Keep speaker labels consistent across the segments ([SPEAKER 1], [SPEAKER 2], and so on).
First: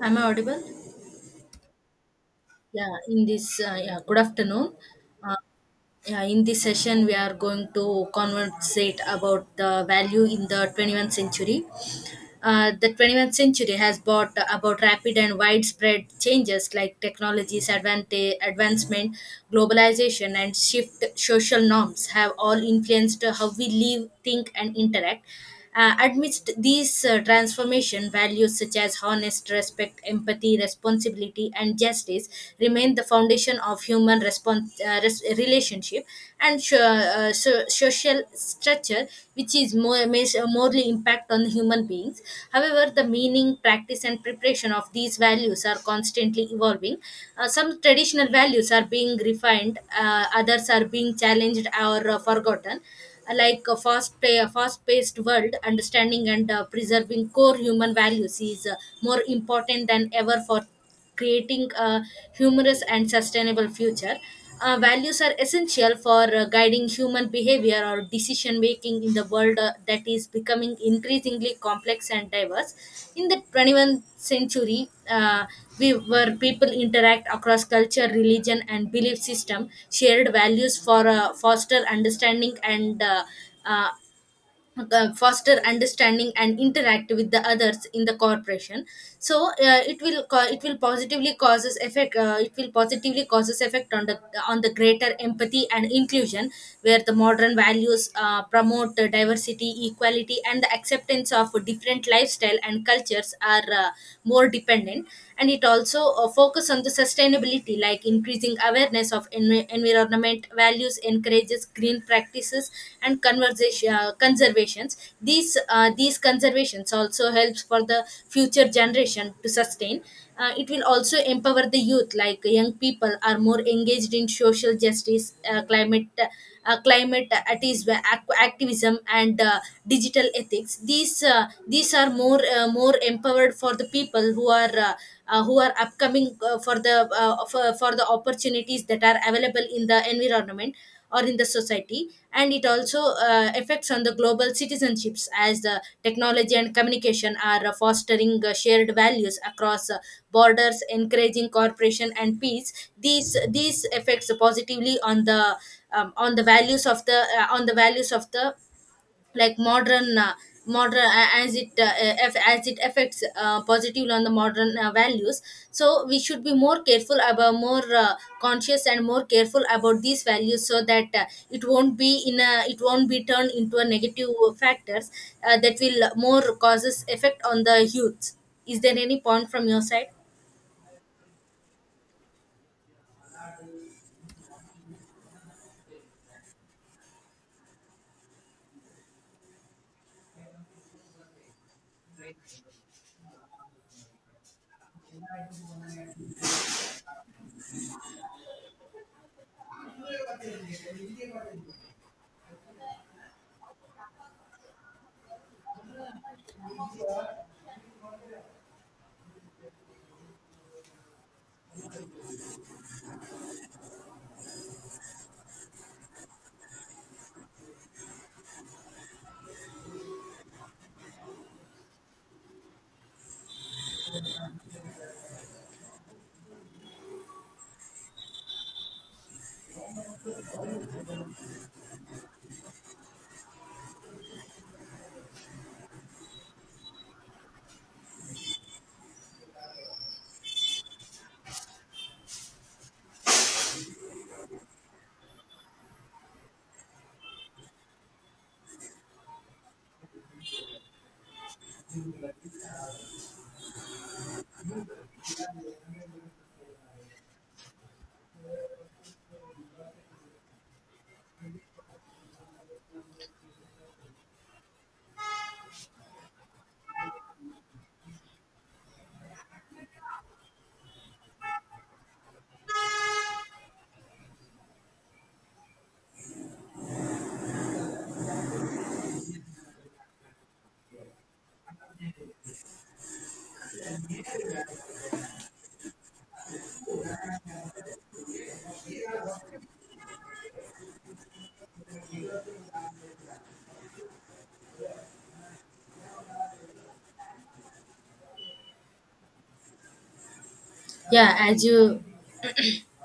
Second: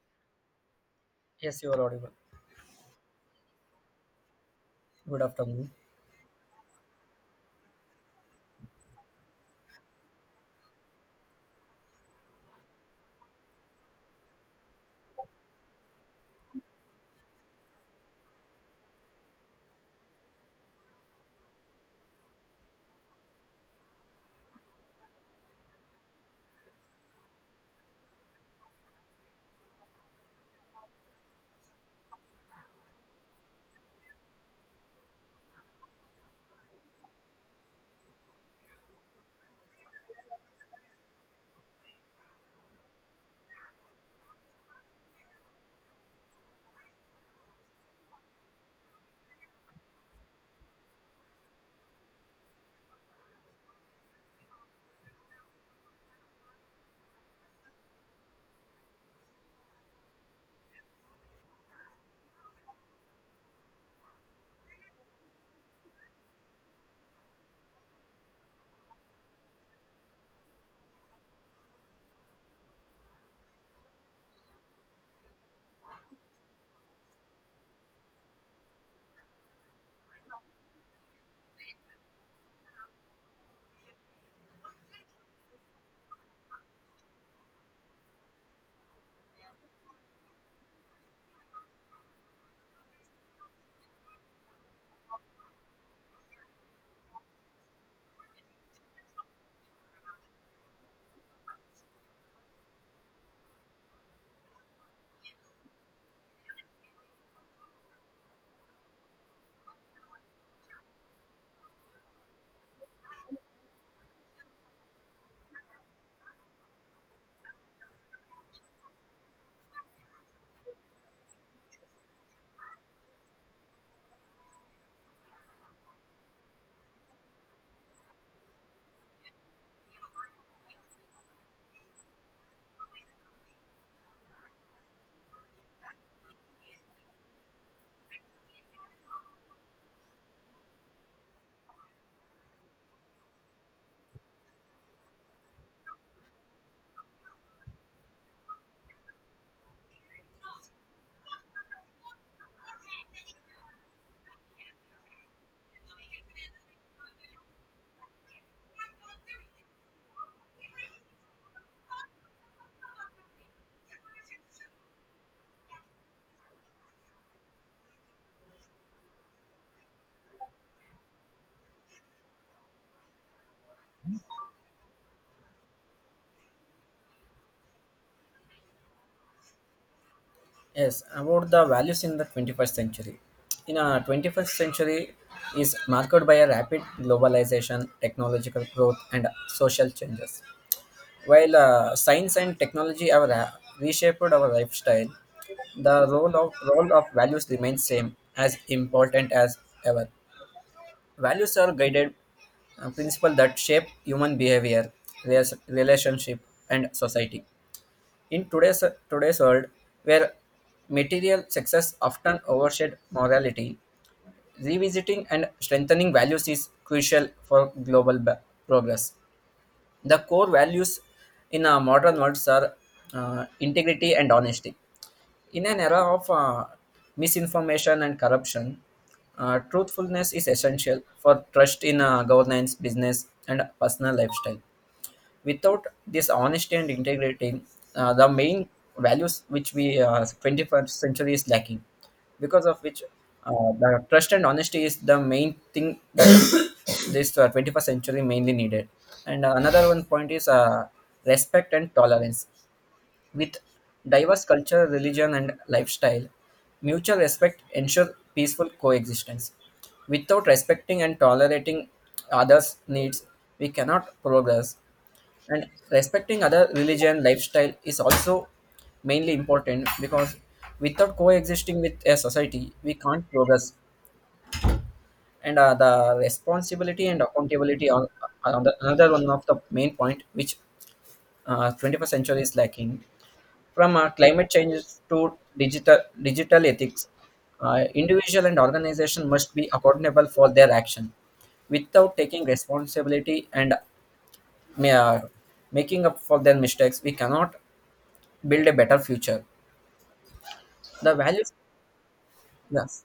[SPEAKER 1] I'm audible.
[SPEAKER 2] Yes, you are audible.
[SPEAKER 1] Good afternoon.
[SPEAKER 2] Good
[SPEAKER 1] Uh,
[SPEAKER 2] afternoon.
[SPEAKER 1] yeah, in this session, we are going to conversate about the value in the 21st century. The 21st century has brought about rapid and widespread changes like technologies, advancement, globalization, and shift social norms have all influenced how we live, think, and interact. Amidst these transformation, values such as honest respect, empathy, responsibility, and justice remain the foundation of human response relationship and so, so social structure which is more may morely impact on human beings. However, the meaning practice and preparation of these values are constantly evolving. Some traditional values are being refined, others are being challenged or forgotten. Like a fast-paced world, understanding and preserving core human values is more important than ever for creating a humorous and sustainable future. Values are essential for guiding human behavior or decision making in the world that is becoming increasingly complex and diverse. In the 21st century, we where people interact across culture, religion, and belief system, shared values for uh, foster understanding and interact with the others in the corporation. So, it will positively causes effect, it will positively causes effect on the greater empathy and inclusion, where the modern values promote diversity equality and the acceptance of different lifestyle and cultures are more dependent. And it also focus on the sustainability, like increasing awareness of environment values encourages green practices and conversation conservations. These these conservations also helps for the future generation to sustain. It will also empower the youth, like young people are more engaged in social justice, activism and digital ethics. These these are more more empowered for the people who are upcoming for the for the opportunities that are available in the environment or in the society. And it also affects on the global citizenships, as the technology and communication are fostering shared values across borders encouraging cooperation and peace. These effects positively on the values of the on the values of the, like modern, modern a- as it uh, as it affects positively on the modern values. So we should be more careful about more conscious and more careful about these values so that it won't be in a it won't be turned into a negative factors that will more causes effect on the youth. Is there any point from your side?
[SPEAKER 2] Yes, about the values in the 21st century. In a 21st century is marked by a rapid globalization, technological growth, and social changes. While science and technology have reshaped our lifestyle, the role of values remains same as important as ever. Values are guided principles that shape human behavior, relationship, and society. In today's world, where material success often overshadows morality, revisiting and strengthening values is crucial for global progress. The core values in our modern world are integrity and honesty. In an era of misinformation and corruption, truthfulness is essential for trust in governance, business, and personal lifestyle without this honesty and integrity, the main values which we 21st century is lacking, because of which uh, the trust and honesty is the main thing that this 21st century mainly needed. And another one point is respect and tolerance. With diverse culture, religion, and lifestyle, mutual respect ensure peaceful coexistence. Without respecting and tolerating others' needs, we cannot progress, and respecting other religion lifestyle is also mainly important because without coexisting with a society we can't progress. And the responsibility and accountability are the, another one of the main point which 21st century is lacking from climate changes to digital ethics. Uh, individual and organization must be accountable for their action without taking responsibility and ma- making up for their mistakes we cannot build a better future. The
[SPEAKER 1] yeah
[SPEAKER 2] values,
[SPEAKER 1] as you
[SPEAKER 2] yes,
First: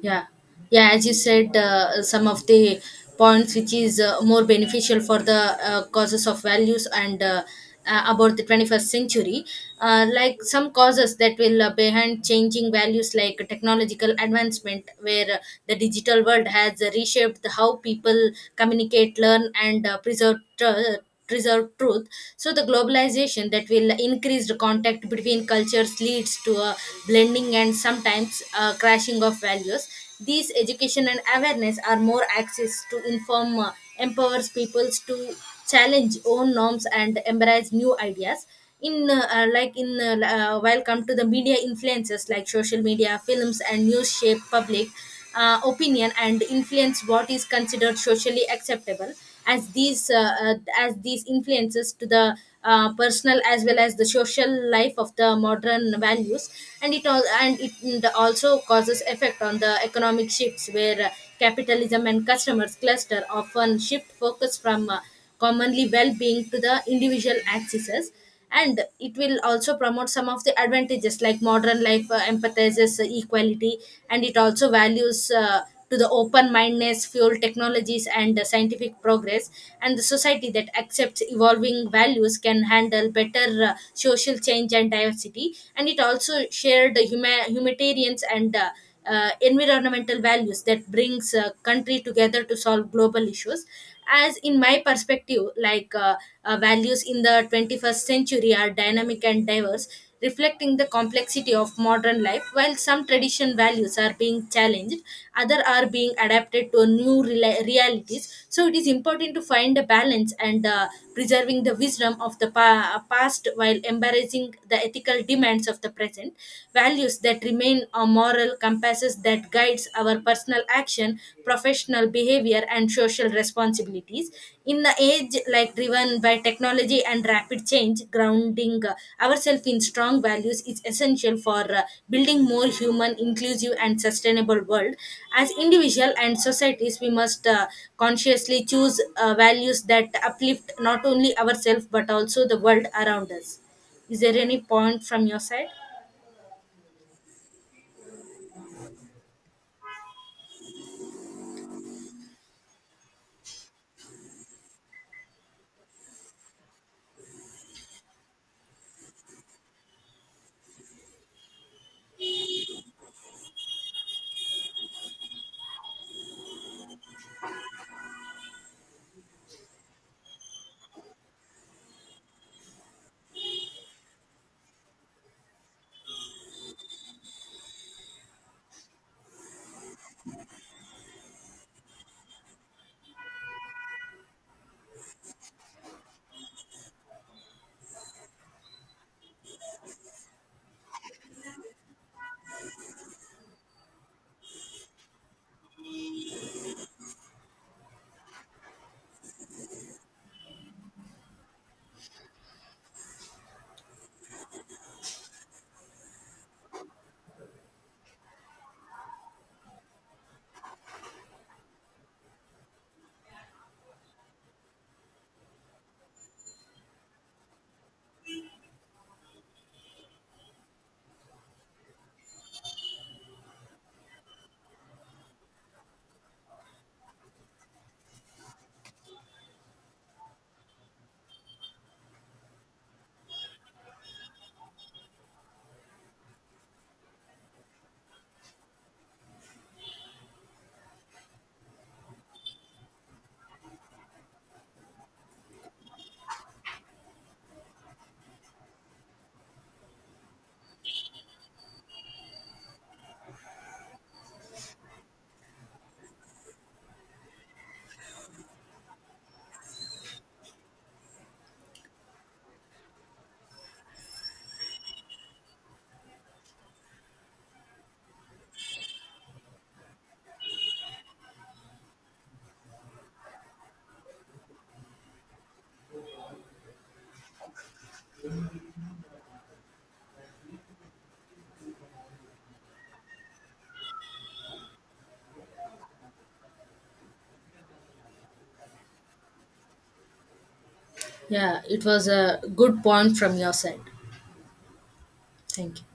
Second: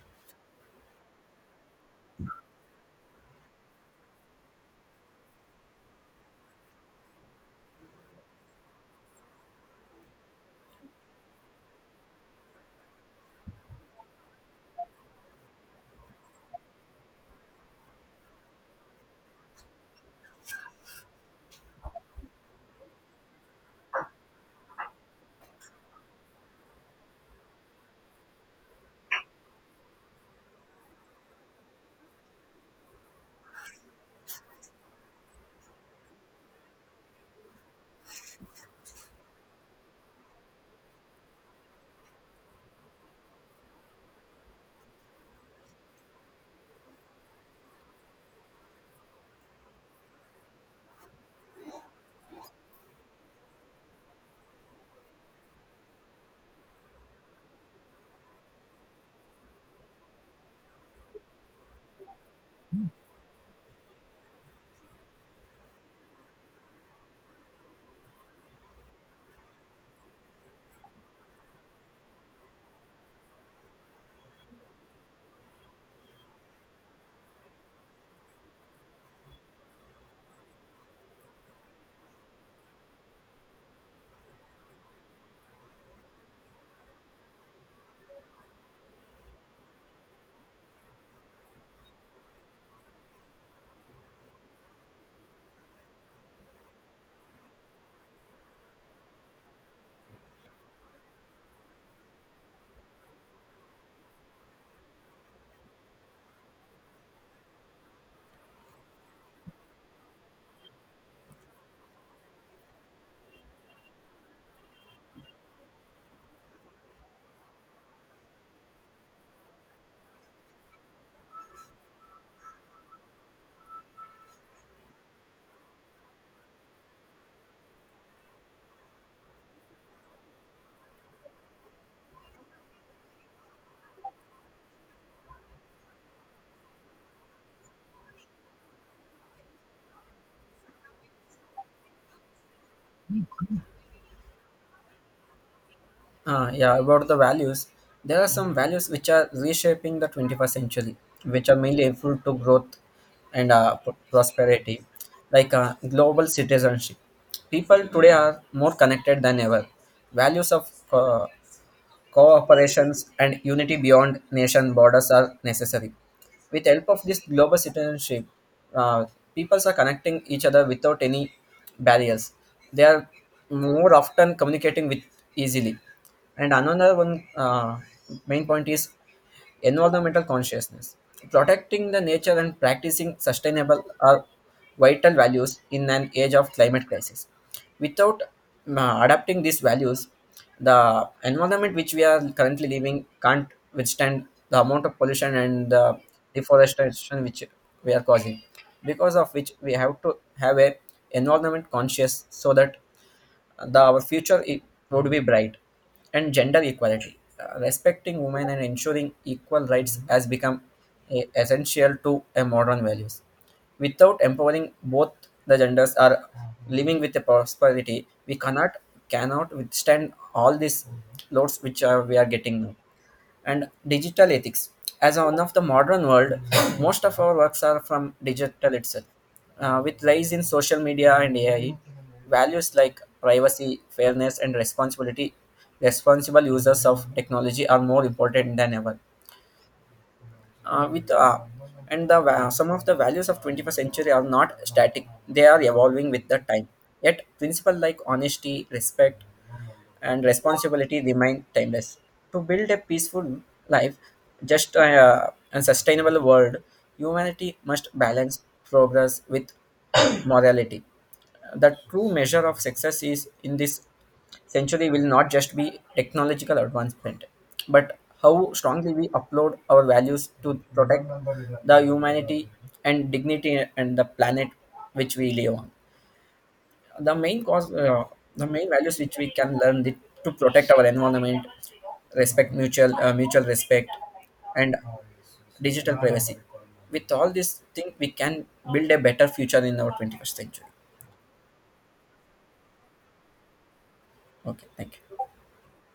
[SPEAKER 1] yeah yeah, as you said, some of the points which is more beneficial for the causes of values and about the 21st century. Like some causes that will behind changing values, like technological advancement, where the digital world has reshaped how people communicate learn and preserve truth. So the globalization that will increase the contact between cultures leads to a blending and sometimes a crashing of values. These education and awareness are more access to inform, empowers peoples to challenge own norms and embrace new ideas. In like in While come to the media influences, like social media films and news shape public opinion and influence what is considered socially acceptable, as these influences to the personal as well as the social life of the modern values. And it all and it mm, the also causes effect on the economic shifts, where capitalism and customers cluster often shift focus from commonly well-being to the individual axes. And it will also promote some of the advantages, like modern life empathizes equality, and it also values to the open mindedness fuel technologies and scientific progress. And the society that accepts evolving values can handle better social change and diversity, and it also shared the humanitarians and environmental values that brings a country together to solve global issues. As in my perspective, values in the 21st century are dynamic and diverse, reflecting the complexity of modern life. While some tradition values are being challenged, other are being adapted to new realities, so it is important to find a balance and preserving the wisdom of the past while embracing the ethical demands of the present. Values that remain a moral compasses that guides our personal action, professional behavior, and social responsibilities. In the age like driven by technology and rapid change, grounding ourselves in strong values is essential for building more human, inclusive, and sustainable world. As individual and societies, we must consciously choose values that uplift not only ourselves but also the world around us. Is there any point from your side?
[SPEAKER 2] yeah, about the values, there are some values which are reshaping the 21st century, which are mainly helpful to growth and prosperity, like global citizenship. People today are more connected than ever. Values of Cooperations and unity beyond nation borders are necessary. With help of this global citizenship, uh, peoples are connecting each other without any barriers. They are more often communicating with easily. And another one main point is Environmental consciousness. Protecting the nature and practicing sustainable are vital values in an age of climate crisis. Without adapting these values, the environment which we are currently living can't withstand the amount of pollution and the deforestation which we are causing because of which we have to have a environment conscious so that the our would be bright. And gender equality. Respecting women and ensuring equal rights has become essential to a modern values without empowering both the genders are living with a prosperity we cannot withstand all these loads which are, we are getting now. And digital ethics. As one of the modern world, most of our works are from digital itself, with rise in social media and AI. Values like privacy, fairness, and responsibility, responsible users of technology are more important than ever. With and the va- Some of the values of 21st century are not static, they are evolving with the time. Yet principles like honesty, respect, and responsibility remain timeless. To build a peaceful life, just and sustainable world, humanity must balance progress with morality. The true measure of success is in this century will not just be technological advancement, but how strongly we upload our values to protect the humanity and dignity and the planet which we live on. The main cause, the main values which we can learn the, to protect our environment, respect mutual respect, and digital privacy. With all these things we can build a better future in our 21st century.
[SPEAKER 1] Yeah, it was a good point from your side.
[SPEAKER 2] Okay, thank you.
[SPEAKER 1] Thank you.